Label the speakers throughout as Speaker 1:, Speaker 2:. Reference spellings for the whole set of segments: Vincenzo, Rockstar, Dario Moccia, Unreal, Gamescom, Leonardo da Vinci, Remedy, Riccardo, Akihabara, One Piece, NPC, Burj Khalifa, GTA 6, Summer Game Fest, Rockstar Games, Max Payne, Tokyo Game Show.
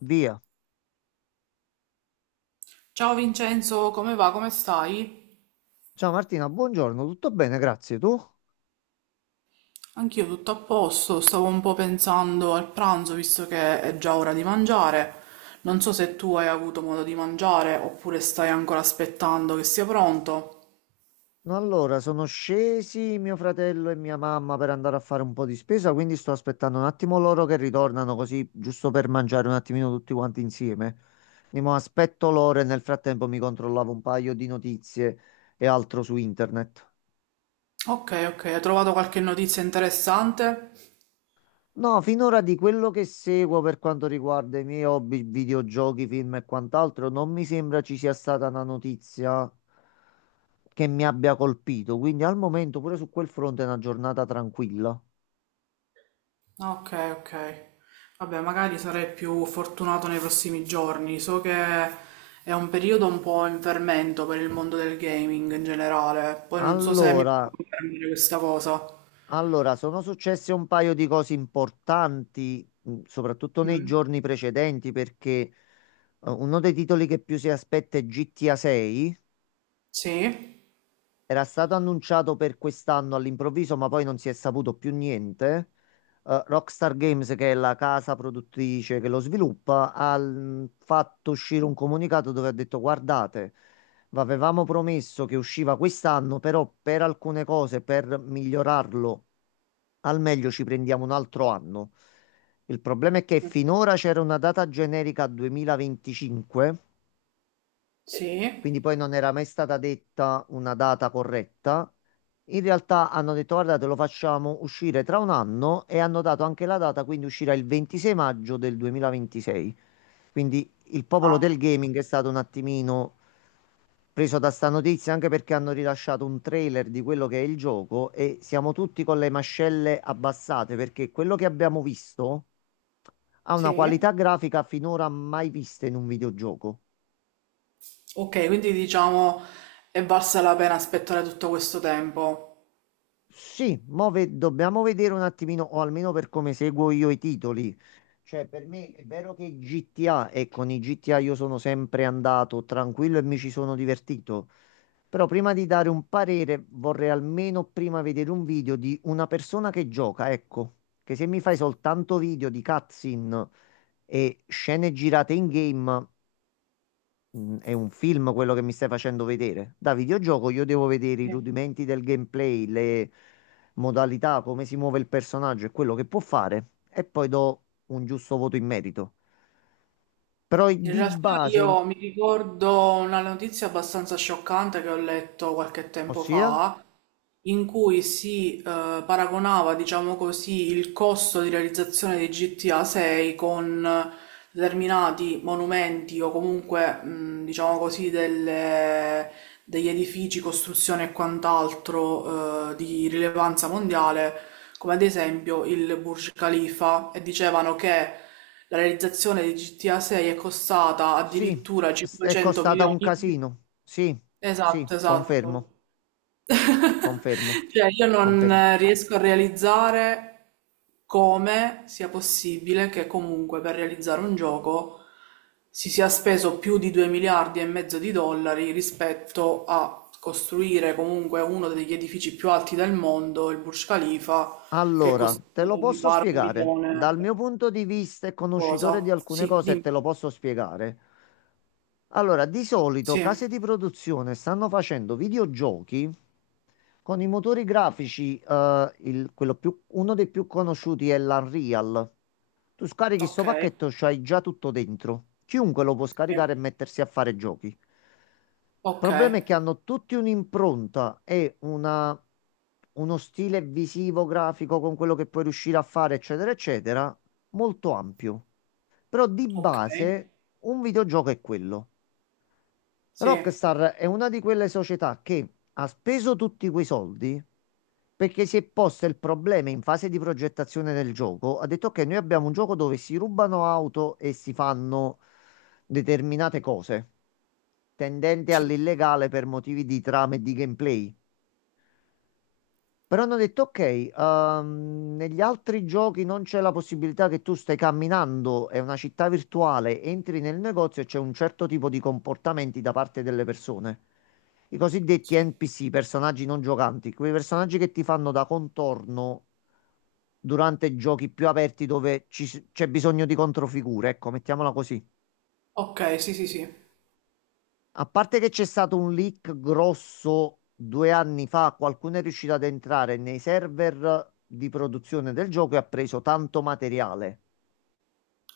Speaker 1: Via.
Speaker 2: Ciao Vincenzo, come va? Come stai?
Speaker 1: Ciao Martina, buongiorno, tutto bene, grazie. Tu?
Speaker 2: Anch'io tutto a posto, stavo un po' pensando al pranzo visto che è già ora di mangiare. Non so se tu hai avuto modo di mangiare oppure stai ancora aspettando che sia pronto.
Speaker 1: No, allora, sono scesi mio fratello e mia mamma per andare a fare un po' di spesa, quindi sto aspettando un attimo loro che ritornano così, giusto per mangiare un attimino tutti quanti insieme. Quindi mo aspetto loro e nel frattempo mi controllavo un paio di notizie e altro su internet.
Speaker 2: Ok, ok, hai trovato qualche notizia interessante?
Speaker 1: No, finora di quello che seguo per quanto riguarda i miei hobby, videogiochi, film e quant'altro, non mi sembra ci sia stata una notizia che mi abbia colpito. Quindi al momento pure su quel fronte è una giornata tranquilla.
Speaker 2: Ok, ok. Vabbè, magari sarei più fortunato nei prossimi giorni. So che è un periodo un po' in fermento per il mondo del gaming in generale. Poi non so se mi puoi
Speaker 1: Allora,
Speaker 2: confermare questa cosa.
Speaker 1: allora, sono successe un paio di cose importanti, soprattutto nei giorni precedenti, perché uno dei titoli che più si aspetta è GTA 6.
Speaker 2: Sì?
Speaker 1: Era stato annunciato per quest'anno all'improvviso, ma poi non si è saputo più niente. Rockstar Games, che è la casa produttrice che lo sviluppa, ha fatto uscire un comunicato dove ha detto: "Guardate, vi avevamo promesso che usciva quest'anno, però per alcune cose, per migliorarlo al meglio, ci prendiamo un altro anno." Il problema è che finora c'era una data generica 2025
Speaker 2: Sì,
Speaker 1: quindi poi non era mai stata detta una data corretta. In realtà hanno detto: "Guardate, lo facciamo uscire tra un anno" e hanno dato anche la data, quindi uscirà il 26 maggio del 2026. Quindi il popolo del
Speaker 2: ah,
Speaker 1: gaming è stato un attimino preso da sta notizia, anche perché hanno rilasciato un trailer di quello che è il gioco e siamo tutti con le mascelle abbassate, perché quello che abbiamo visto ha una
Speaker 2: sì.
Speaker 1: qualità grafica finora mai vista in un videogioco.
Speaker 2: Ok, quindi diciamo è valsa la pena aspettare tutto questo tempo.
Speaker 1: Sì, mo dobbiamo vedere un attimino, o almeno per come seguo io i titoli. Cioè, per me è vero che GTA, e con i GTA io sono sempre andato tranquillo e mi ci sono divertito. Però prima di dare un parere, vorrei almeno prima vedere un video di una persona che gioca, ecco. Che se mi fai soltanto video di cutscene e scene girate in game. Mm, è un film quello che mi stai facendo vedere. Da videogioco io devo vedere i
Speaker 2: Sì.
Speaker 1: rudimenti del gameplay, le modalità, come si muove il personaggio e quello che può fare, e poi do un giusto voto in merito. Però
Speaker 2: In
Speaker 1: di
Speaker 2: realtà
Speaker 1: base,
Speaker 2: io mi ricordo una notizia abbastanza scioccante che ho letto qualche tempo
Speaker 1: ossia,
Speaker 2: fa, in cui si paragonava, diciamo così, il costo di realizzazione di GTA 6 con determinati monumenti o comunque, diciamo così, degli edifici, costruzioni e quant'altro, di rilevanza mondiale, come ad esempio il Burj Khalifa, e dicevano che la realizzazione di GTA 6 è costata
Speaker 1: sì,
Speaker 2: addirittura
Speaker 1: è
Speaker 2: 500
Speaker 1: costata un
Speaker 2: milioni.
Speaker 1: casino. Sì, sì,
Speaker 2: Esatto, esatto.
Speaker 1: confermo, confermo,
Speaker 2: Cioè, io
Speaker 1: confermo.
Speaker 2: non riesco a realizzare come sia possibile che comunque per realizzare un gioco si sia speso più di 2 miliardi e mezzo di dollari rispetto a costruire comunque uno degli edifici più alti del mondo, il Burj Khalifa, che
Speaker 1: Allora,
Speaker 2: costa
Speaker 1: te lo
Speaker 2: mi
Speaker 1: posso
Speaker 2: pare un
Speaker 1: spiegare.
Speaker 2: milione
Speaker 1: Dal
Speaker 2: e
Speaker 1: mio punto di vista e conoscitore di
Speaker 2: qualcosa.
Speaker 1: alcune
Speaker 2: Sì,
Speaker 1: cose, te lo
Speaker 2: dimmi.
Speaker 1: posso spiegare. Allora, di solito
Speaker 2: Sì,
Speaker 1: case di produzione stanno facendo videogiochi con i motori grafici, quello uno dei più conosciuti è l'Unreal. Tu scarichi sto
Speaker 2: ok,
Speaker 1: pacchetto, c'hai già tutto dentro. Chiunque lo può
Speaker 2: sì,
Speaker 1: scaricare e mettersi a fare giochi.
Speaker 2: ok,
Speaker 1: Il problema è che hanno tutti un'impronta e uno stile visivo, grafico con quello che puoi riuscire a fare, eccetera, eccetera, molto ampio. Però di
Speaker 2: ok,
Speaker 1: base un videogioco è quello.
Speaker 2: sì,
Speaker 1: Rockstar è una di quelle società che ha speso tutti quei soldi perché si è posto il problema in fase di progettazione del gioco. Ha detto che noi abbiamo un gioco dove si rubano auto e si fanno determinate cose tendente
Speaker 2: sì,
Speaker 1: all'illegale per motivi di trama e di gameplay. Però hanno detto: "Ok, negli altri giochi non c'è la possibilità che tu stai camminando, è una città virtuale, entri nel negozio e c'è un certo tipo di comportamenti da parte delle persone." I cosiddetti
Speaker 2: sì.
Speaker 1: NPC, personaggi non giocanti, quei personaggi che ti fanno da contorno durante giochi più aperti dove ci c'è bisogno di controfigure, ecco, mettiamola così.
Speaker 2: Ok, sì, sì, sì.
Speaker 1: A parte che c'è stato un leak grosso 2 anni fa, qualcuno è riuscito ad entrare nei server di produzione del gioco e ha preso tanto materiale.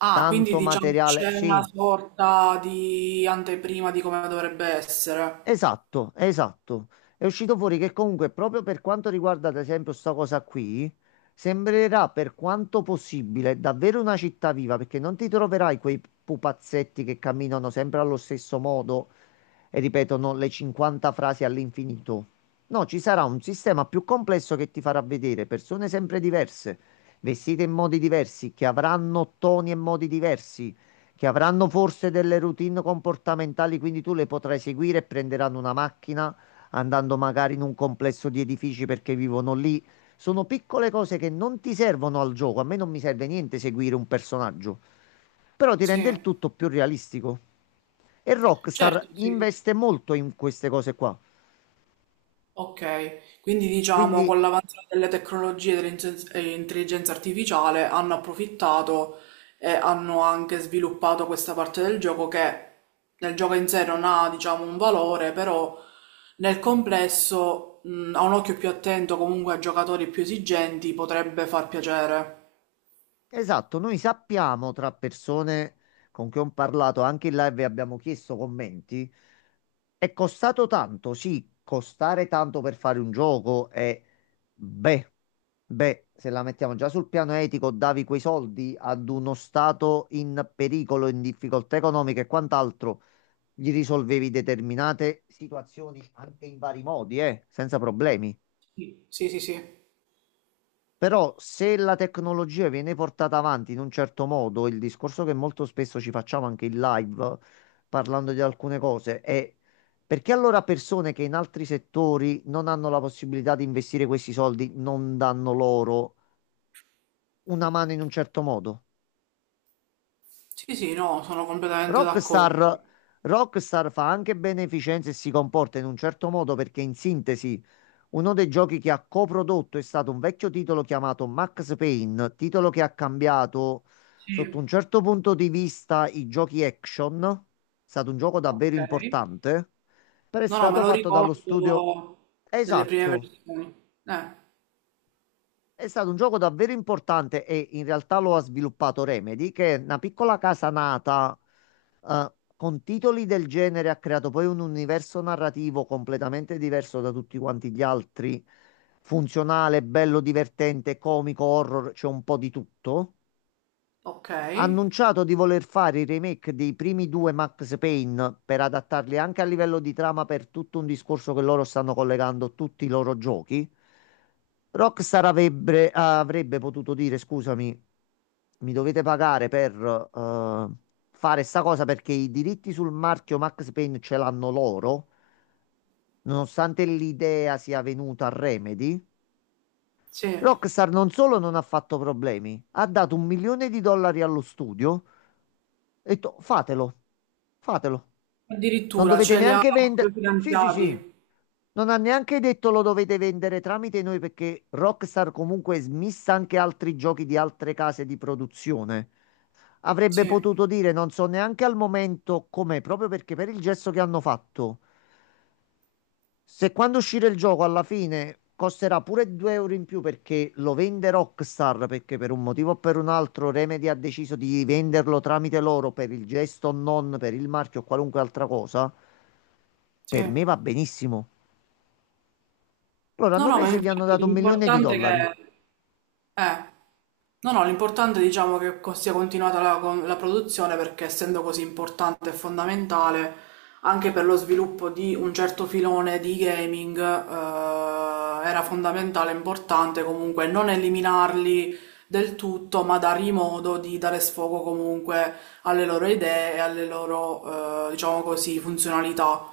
Speaker 2: Ah, quindi
Speaker 1: Tanto
Speaker 2: diciamo che
Speaker 1: materiale,
Speaker 2: c'è una
Speaker 1: sì,
Speaker 2: sorta di anteprima di come dovrebbe essere.
Speaker 1: esatto, esatto. È uscito fuori che comunque proprio per quanto riguarda ad esempio sta cosa qui, sembrerà per quanto possibile davvero una città viva, perché non ti troverai quei pupazzetti che camminano sempre allo stesso modo e ripetono le 50 frasi all'infinito. No, ci sarà un sistema più complesso che ti farà vedere persone sempre diverse, vestite in modi diversi, che avranno toni e modi diversi, che avranno forse delle routine comportamentali, quindi tu le potrai seguire e prenderanno una macchina andando magari in un complesso di edifici perché vivono lì, sono piccole cose che non ti servono al gioco. A me non mi serve niente seguire un personaggio, però ti rende il
Speaker 2: Sì,
Speaker 1: tutto più realistico. E Rockstar
Speaker 2: certo, sì, sì.
Speaker 1: investe molto in queste cose qua.
Speaker 2: Ok, quindi diciamo con
Speaker 1: Quindi
Speaker 2: l'avanzare delle tecnologie e dell'intelligenza e intelligenza artificiale hanno approfittato e hanno anche sviluppato questa parte del gioco che nel gioco in sé non ha, diciamo, un valore, però nel complesso, a un occhio più attento comunque a giocatori più esigenti potrebbe far piacere.
Speaker 1: Esatto, noi sappiamo tra persone con cui ho parlato, anche in live abbiamo chiesto commenti, è costato tanto, sì, costare tanto per fare un gioco è, beh, beh, se la mettiamo già sul piano etico, davi quei soldi ad uno stato in pericolo, in difficoltà economica e quant'altro, gli risolvevi determinate situazioni anche in vari modi, senza problemi.
Speaker 2: Sì, sì, sì, sì.
Speaker 1: Però se la tecnologia viene portata avanti in un certo modo, il discorso che molto spesso ci facciamo anche in live, parlando di alcune cose, è: perché allora persone che in altri settori non hanno la possibilità di investire questi soldi non danno loro una mano in un certo modo?
Speaker 2: Sì, sì, no, sono completamente d'accordo.
Speaker 1: Rockstar, Rockstar fa anche beneficenza e si comporta in un certo modo perché in sintesi... Uno dei giochi che ha coprodotto è stato un vecchio titolo chiamato Max Payne, titolo che ha cambiato sotto
Speaker 2: Sì,
Speaker 1: un certo punto di vista i giochi action. È stato un gioco davvero
Speaker 2: ok.
Speaker 1: importante, però è
Speaker 2: No, no, me
Speaker 1: stato
Speaker 2: lo
Speaker 1: fatto dallo
Speaker 2: ricordo
Speaker 1: studio.
Speaker 2: delle prime
Speaker 1: Esatto.
Speaker 2: versioni. Eh,
Speaker 1: È stato un gioco davvero importante e in realtà lo ha sviluppato Remedy, che è una piccola casa nata con titoli del genere, ha creato poi un universo narrativo completamente diverso da tutti quanti gli altri, funzionale, bello, divertente, comico, horror, c'è un po' di tutto.
Speaker 2: ok.
Speaker 1: Ha annunciato di voler fare i remake dei primi due Max Payne per adattarli anche a livello di trama per tutto un discorso che loro stanno collegando tutti i loro giochi. Rockstar avrebbe potuto dire: "Scusami, mi dovete pagare per eh, fare sta cosa" perché i diritti sul marchio Max Payne ce l'hanno loro, nonostante l'idea sia venuta a Remedy.
Speaker 2: Sì.
Speaker 1: Rockstar non solo non ha fatto problemi, ha dato 1 milione di dollari allo studio e ho detto: "Fatelo, fatelo. Non
Speaker 2: Addirittura
Speaker 1: dovete
Speaker 2: ce li ha
Speaker 1: neanche vendere." Sì, sì, sì.
Speaker 2: finanziati.
Speaker 1: Non ha neanche detto lo dovete vendere tramite noi, perché Rockstar comunque smissa anche altri giochi di altre case di produzione. Avrebbe
Speaker 2: Sì,
Speaker 1: potuto dire, non so neanche al momento com'è, proprio perché per il gesto che hanno fatto. Se quando uscirà il gioco alla fine costerà pure 2 euro in più perché lo vende Rockstar, perché per un motivo o per un altro Remedy ha deciso di venderlo tramite loro per il gesto o non per il marchio o qualunque altra cosa, per
Speaker 2: sì.
Speaker 1: me va benissimo. Loro
Speaker 2: No,
Speaker 1: hanno
Speaker 2: no, ma
Speaker 1: preso e gli hanno
Speaker 2: infatti
Speaker 1: dato un milione di
Speaker 2: l'importante è
Speaker 1: dollari.
Speaker 2: che Eh, no, no, l'importante è diciamo che sia continuata la, la produzione perché essendo così importante e fondamentale anche per lo sviluppo di un certo filone di gaming, era fondamentale e importante comunque non eliminarli del tutto, ma dargli modo di dare sfogo comunque alle loro idee e alle loro, diciamo così, funzionalità.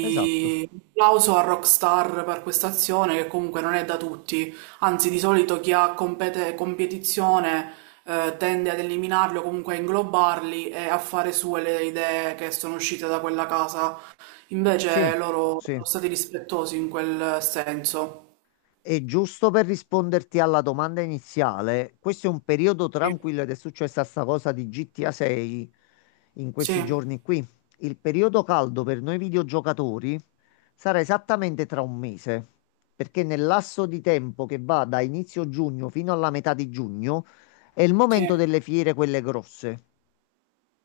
Speaker 1: Esatto.
Speaker 2: applauso a Rockstar per questa azione che comunque non è da tutti. Anzi, di solito chi ha competizione tende ad eliminarli o comunque a inglobarli e a fare sue le idee che sono uscite da quella casa.
Speaker 1: Sì,
Speaker 2: Invece loro
Speaker 1: sì.
Speaker 2: sono stati rispettosi in quel senso.
Speaker 1: E giusto per risponderti alla domanda iniziale, questo è un periodo
Speaker 2: Sì,
Speaker 1: tranquillo ed è successa sta cosa di GTA 6 in questi
Speaker 2: sì,
Speaker 1: giorni qui. Il periodo caldo per noi videogiocatori sarà esattamente tra un mese, perché nel lasso di tempo che va da inizio giugno fino alla metà di giugno è il momento
Speaker 2: sì.
Speaker 1: delle fiere, quelle grosse.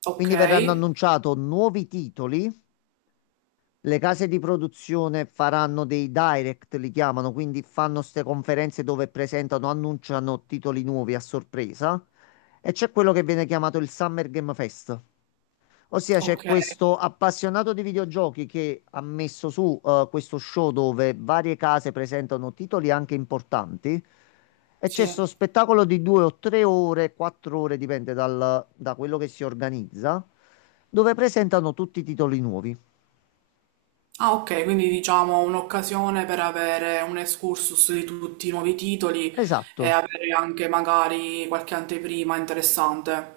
Speaker 2: Ok,
Speaker 1: Quindi verranno annunciati nuovi titoli, le case di produzione faranno dei direct, li chiamano, quindi fanno queste conferenze dove presentano, annunciano titoli nuovi a sorpresa. E c'è quello che viene chiamato il Summer Game Fest. Ossia c'è
Speaker 2: ok,
Speaker 1: questo appassionato di videogiochi che ha messo su questo show dove varie case presentano titoli anche importanti e c'è
Speaker 2: sì.
Speaker 1: questo spettacolo di 2 o 3 ore, 4 ore, dipende da quello che si organizza, dove presentano tutti i titoli nuovi.
Speaker 2: Ah, ok, quindi diciamo un'occasione per avere un excursus di tutti i nuovi titoli e
Speaker 1: Esatto.
Speaker 2: avere anche magari qualche anteprima interessante.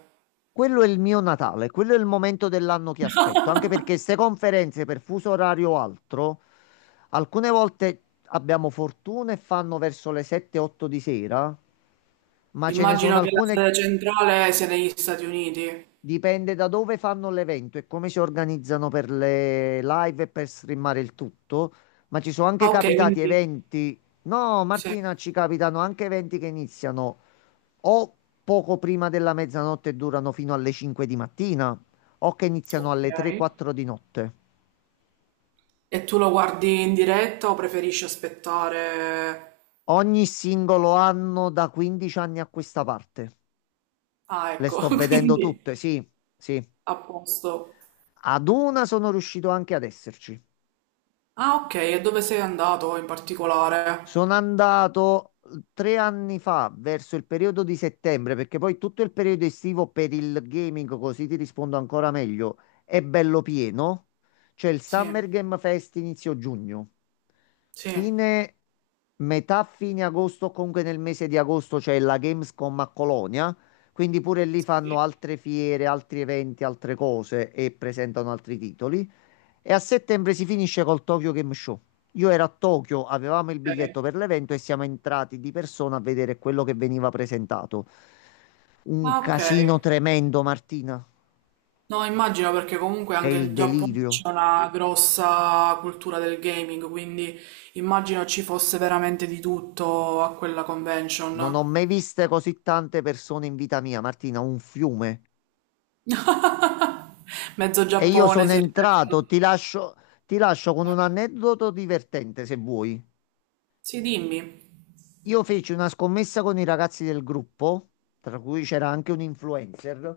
Speaker 1: Quello è il mio Natale, quello è il momento dell'anno che aspetto, anche perché queste conferenze per fuso orario o altro, alcune volte abbiamo fortuna e fanno verso le 7-8 di sera, ma ce ne sono
Speaker 2: Immagino che la
Speaker 1: alcune,
Speaker 2: sede centrale sia negli Stati Uniti.
Speaker 1: dipende da dove fanno l'evento e come si organizzano per le live e per streamare il tutto, ma ci sono anche
Speaker 2: Ah, ok,
Speaker 1: capitati
Speaker 2: quindi
Speaker 1: eventi, no
Speaker 2: sì,
Speaker 1: Martina, ci capitano anche eventi che iniziano o poco prima della mezzanotte e durano fino alle 5 di mattina, o che iniziano
Speaker 2: ok.
Speaker 1: alle 3-4 di notte.
Speaker 2: E tu lo guardi in diretta o preferisci aspettare?
Speaker 1: Ogni singolo anno da 15 anni a questa parte.
Speaker 2: Ah,
Speaker 1: Le
Speaker 2: ecco,
Speaker 1: sto vedendo
Speaker 2: quindi
Speaker 1: tutte, sì, sì.
Speaker 2: a posto.
Speaker 1: Ad una sono riuscito anche ad esserci.
Speaker 2: Ah, ok, e dove sei andato in
Speaker 1: Sono
Speaker 2: particolare?
Speaker 1: andato 3 anni fa, verso il periodo di settembre, perché poi tutto il periodo estivo per il gaming, così ti rispondo ancora meglio, è bello pieno. C'è il
Speaker 2: Sì,
Speaker 1: Summer Game Fest inizio giugno.
Speaker 2: sì.
Speaker 1: Fine, metà fine agosto, o comunque nel mese di agosto c'è la Gamescom a Colonia, quindi pure lì fanno
Speaker 2: Sì,
Speaker 1: altre fiere, altri eventi, altre cose e presentano altri titoli. E a settembre si finisce col Tokyo Game Show. Io ero a Tokyo, avevamo il biglietto
Speaker 2: ok.
Speaker 1: per l'evento e siamo entrati di persona a vedere quello che veniva presentato. Un
Speaker 2: Ah, ok.
Speaker 1: casino tremendo, Martina.
Speaker 2: No, immagino perché comunque
Speaker 1: È
Speaker 2: anche
Speaker 1: il
Speaker 2: in Giappone
Speaker 1: delirio.
Speaker 2: c'è una grossa cultura del gaming, quindi immagino ci fosse veramente di tutto a quella
Speaker 1: Non ho
Speaker 2: convention.
Speaker 1: mai viste così tante persone in vita mia, Martina, un fiume.
Speaker 2: Mezzo
Speaker 1: E io
Speaker 2: Giappone
Speaker 1: sono
Speaker 2: si
Speaker 1: entrato, ti lascio con
Speaker 2: Eh.
Speaker 1: un aneddoto divertente se vuoi.
Speaker 2: Sì, dimmi.
Speaker 1: Io feci una scommessa con i ragazzi del gruppo, tra cui c'era anche un influencer,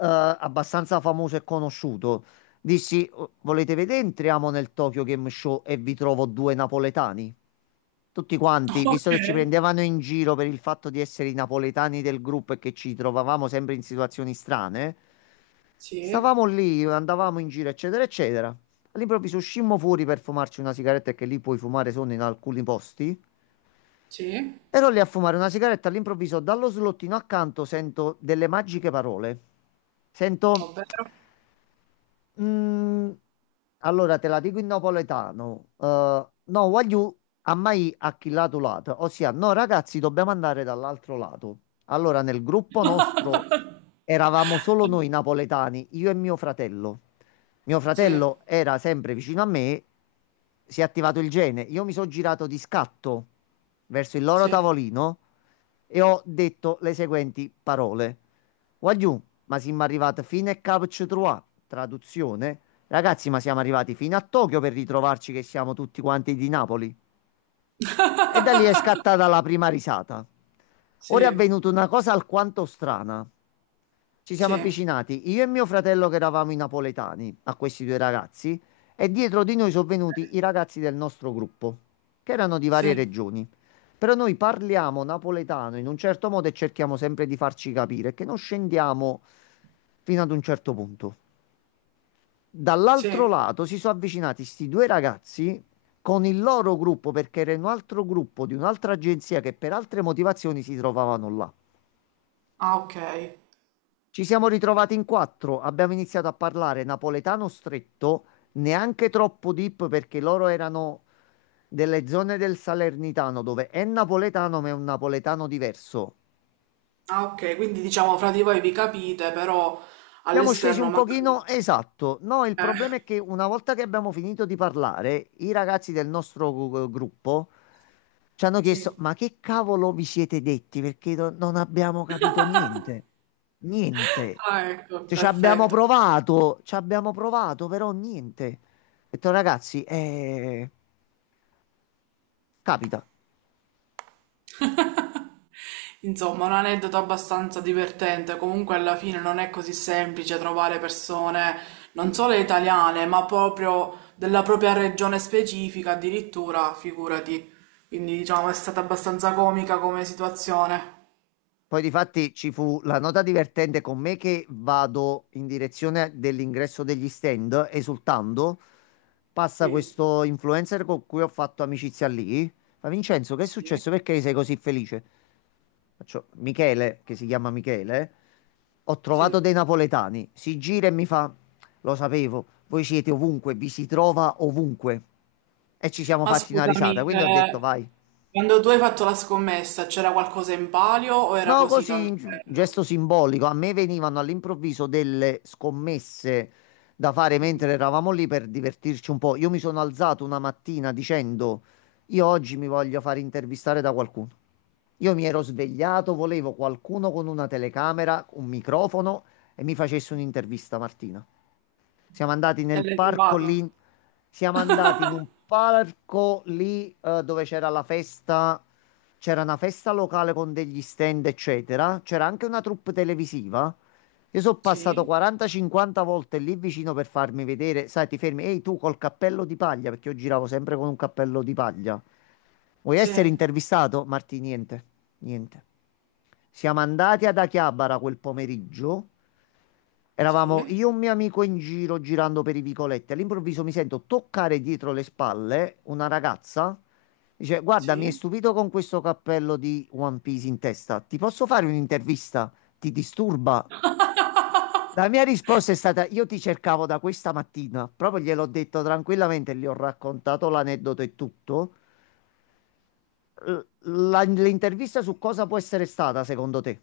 Speaker 1: abbastanza famoso e conosciuto. Dissi: "Oh, volete vedere? Entriamo nel Tokyo Game Show e vi trovo due napoletani." Tutti quanti,
Speaker 2: Ok.
Speaker 1: visto che ci prendevano in giro per il fatto di essere i napoletani del gruppo e che ci trovavamo sempre in situazioni strane,
Speaker 2: Sì,
Speaker 1: stavamo lì, andavamo in giro, eccetera, eccetera. All'improvviso uscimmo fuori per fumarci una sigaretta, che lì puoi fumare solo in alcuni posti.
Speaker 2: sì,
Speaker 1: Ero lì a fumare una sigaretta, all'improvviso dallo slottino accanto sento delle magiche parole. Sento
Speaker 2: ovvero?
Speaker 1: Mm, allora te la dico in napoletano. No, voglio a mai acchillato lato. Ossia, no, ragazzi, dobbiamo andare dall'altro lato. Allora, nel gruppo nostro eravamo solo noi napoletani, io e mio fratello. Mio
Speaker 2: Sì,
Speaker 1: fratello era sempre vicino a me, si è attivato il gene. Io mi sono girato di scatto verso il loro
Speaker 2: sì,
Speaker 1: tavolino e ho detto le seguenti parole. Wagyu ma siamo arrivati fino a Cap Citroa, traduzione. Ragazzi, ma siamo arrivati fino a Tokyo per ritrovarci che siamo tutti quanti di Napoli. E da lì è scattata la prima risata.
Speaker 2: sì,
Speaker 1: Ora è avvenuta una cosa alquanto strana. Ci siamo
Speaker 2: sì,
Speaker 1: avvicinati, io e mio fratello che eravamo i napoletani, a questi due ragazzi, e dietro di noi sono venuti i ragazzi del nostro gruppo, che erano di varie
Speaker 2: sì,
Speaker 1: regioni. Però noi parliamo napoletano in un certo modo e cerchiamo sempre di farci capire, che non scendiamo fino ad un certo punto. Dall'altro
Speaker 2: sì.
Speaker 1: lato si sono avvicinati sti due ragazzi con il loro gruppo perché era un altro gruppo di un'altra agenzia che per altre motivazioni si trovavano là.
Speaker 2: Ah, ok.
Speaker 1: Ci siamo ritrovati in quattro, abbiamo iniziato a parlare napoletano stretto, neanche troppo deep perché loro erano delle zone del Salernitano dove è napoletano ma è un napoletano diverso.
Speaker 2: Ah, ok, quindi diciamo fra di voi vi capite, però
Speaker 1: Siamo scesi
Speaker 2: all'esterno
Speaker 1: un pochino,
Speaker 2: magari...
Speaker 1: esatto. No, il problema
Speaker 2: Eh,
Speaker 1: è che una volta che abbiamo finito di parlare, i ragazzi del nostro gruppo ci hanno chiesto:
Speaker 2: sì.
Speaker 1: ma che cavolo vi siete detti? Perché non abbiamo capito niente. Niente.
Speaker 2: Ah, ecco,
Speaker 1: Cioè,
Speaker 2: perfetto.
Speaker 1: ci abbiamo provato, però niente. Ho detto, ragazzi, capita.
Speaker 2: Insomma, un aneddoto abbastanza divertente. Comunque, alla fine non è così semplice trovare persone non solo italiane, ma proprio della propria regione specifica, addirittura, figurati. Quindi, diciamo, è stata abbastanza comica come situazione.
Speaker 1: Poi difatti ci fu la nota divertente con me che vado in direzione dell'ingresso degli stand, esultando. Passa
Speaker 2: Sì,
Speaker 1: questo influencer con cui ho fatto amicizia lì. Fa: Vincenzo, che è
Speaker 2: Sì.
Speaker 1: successo? Perché sei così felice? Faccio: Michele, che si chiama Michele, ho
Speaker 2: sì.
Speaker 1: trovato dei napoletani. Si gira e mi fa: Lo sapevo, voi siete ovunque, vi si trova ovunque. E ci siamo
Speaker 2: Ma
Speaker 1: fatti una risata.
Speaker 2: scusami,
Speaker 1: Quindi ho detto: Vai.
Speaker 2: quando tu hai fatto la scommessa, c'era qualcosa in palio o era
Speaker 1: No,
Speaker 2: così
Speaker 1: così,
Speaker 2: tanto
Speaker 1: un
Speaker 2: bello?
Speaker 1: gesto simbolico. A me venivano all'improvviso delle scommesse da fare
Speaker 2: Mm.
Speaker 1: mentre eravamo lì per divertirci un po'. Io mi sono alzato una mattina dicendo: io oggi mi voglio fare intervistare da qualcuno. Io mi ero svegliato, volevo qualcuno con una telecamera, un microfono e mi facesse un'intervista, Martina. Siamo andati
Speaker 2: E
Speaker 1: nel
Speaker 2: l'hai
Speaker 1: parco
Speaker 2: trovato?
Speaker 1: lì. Siamo andati in un parco lì dove c'era la festa. C'era una festa locale con degli stand, eccetera. C'era anche una troupe televisiva. Io sono passato
Speaker 2: Sì,
Speaker 1: 40-50 volte lì vicino per farmi vedere. Sai, ti fermi, ehi tu col cappello di paglia, perché io giravo sempre con un cappello di paglia. Vuoi
Speaker 2: sì,
Speaker 1: essere intervistato? Marti, niente, niente. Siamo andati ad Akihabara quel pomeriggio.
Speaker 2: sì,
Speaker 1: Eravamo io e un mio amico in giro girando per i vicoletti. All'improvviso mi sento toccare dietro le spalle una ragazza. Dice: Guarda, mi hai
Speaker 2: sì.
Speaker 1: stupito con questo cappello di One Piece in testa. Ti posso fare un'intervista? Ti disturba? La mia risposta è stata: Io ti cercavo da questa mattina. Proprio gliel'ho detto tranquillamente, gli ho raccontato l'aneddoto e tutto. L- L'intervista su cosa può essere stata, secondo te?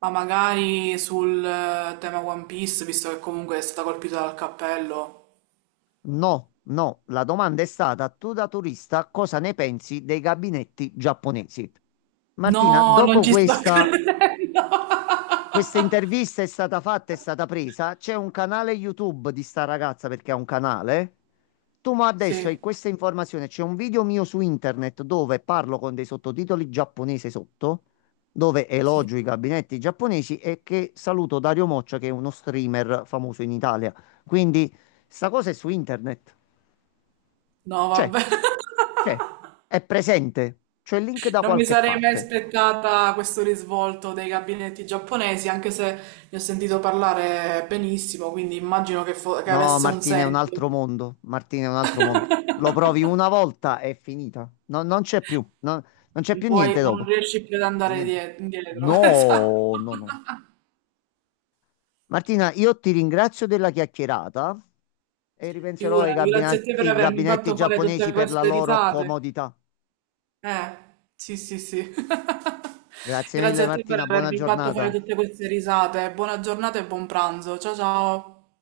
Speaker 2: Ma magari sul tema One Piece, visto che comunque è stata colpita dal cappello.
Speaker 1: No, no, la domanda è stata: tu da turista cosa ne pensi dei gabinetti giapponesi? Martina,
Speaker 2: No, non
Speaker 1: dopo
Speaker 2: ci sto
Speaker 1: questa,
Speaker 2: credendo.
Speaker 1: questa intervista è stata fatta, è stata presa, c'è un canale YouTube di sta ragazza perché ha un canale. Tu ma adesso hai
Speaker 2: Sì,
Speaker 1: questa informazione, c'è un video mio su internet dove parlo con dei sottotitoli giapponese sotto, dove
Speaker 2: sì.
Speaker 1: elogio i gabinetti giapponesi e che saluto Dario Moccia, che è uno streamer famoso in Italia. Quindi sta cosa è su internet.
Speaker 2: No,
Speaker 1: C'è.
Speaker 2: vabbè.
Speaker 1: C'è, è presente, c'è il link da
Speaker 2: Non mi
Speaker 1: qualche
Speaker 2: sarei mai
Speaker 1: parte.
Speaker 2: aspettata questo risvolto dei gabinetti giapponesi, anche se ne ho sentito parlare benissimo, quindi immagino che, che
Speaker 1: No,
Speaker 2: avesse un
Speaker 1: Martina, è un
Speaker 2: senso.
Speaker 1: altro mondo. Martina, è un altro mondo. Lo provi una volta, è finita. No, non c'è più, non c'è
Speaker 2: E
Speaker 1: più niente
Speaker 2: poi non
Speaker 1: dopo.
Speaker 2: riesci più ad
Speaker 1: E
Speaker 2: andare
Speaker 1: niente.
Speaker 2: indietro. Esatto.
Speaker 1: No, no, no. Martina, io ti ringrazio della chiacchierata e ripenserò ai
Speaker 2: Figurati, grazie a te per
Speaker 1: ai
Speaker 2: avermi
Speaker 1: gabinetti
Speaker 2: fatto fare tutte
Speaker 1: giapponesi per la
Speaker 2: queste
Speaker 1: loro
Speaker 2: risate.
Speaker 1: comodità.
Speaker 2: Eh, sì, sì, sì.
Speaker 1: Grazie mille,
Speaker 2: Grazie a te per
Speaker 1: Martina, buona
Speaker 2: avermi fatto fare
Speaker 1: giornata.
Speaker 2: tutte queste risate. Buona giornata e buon pranzo. Ciao ciao.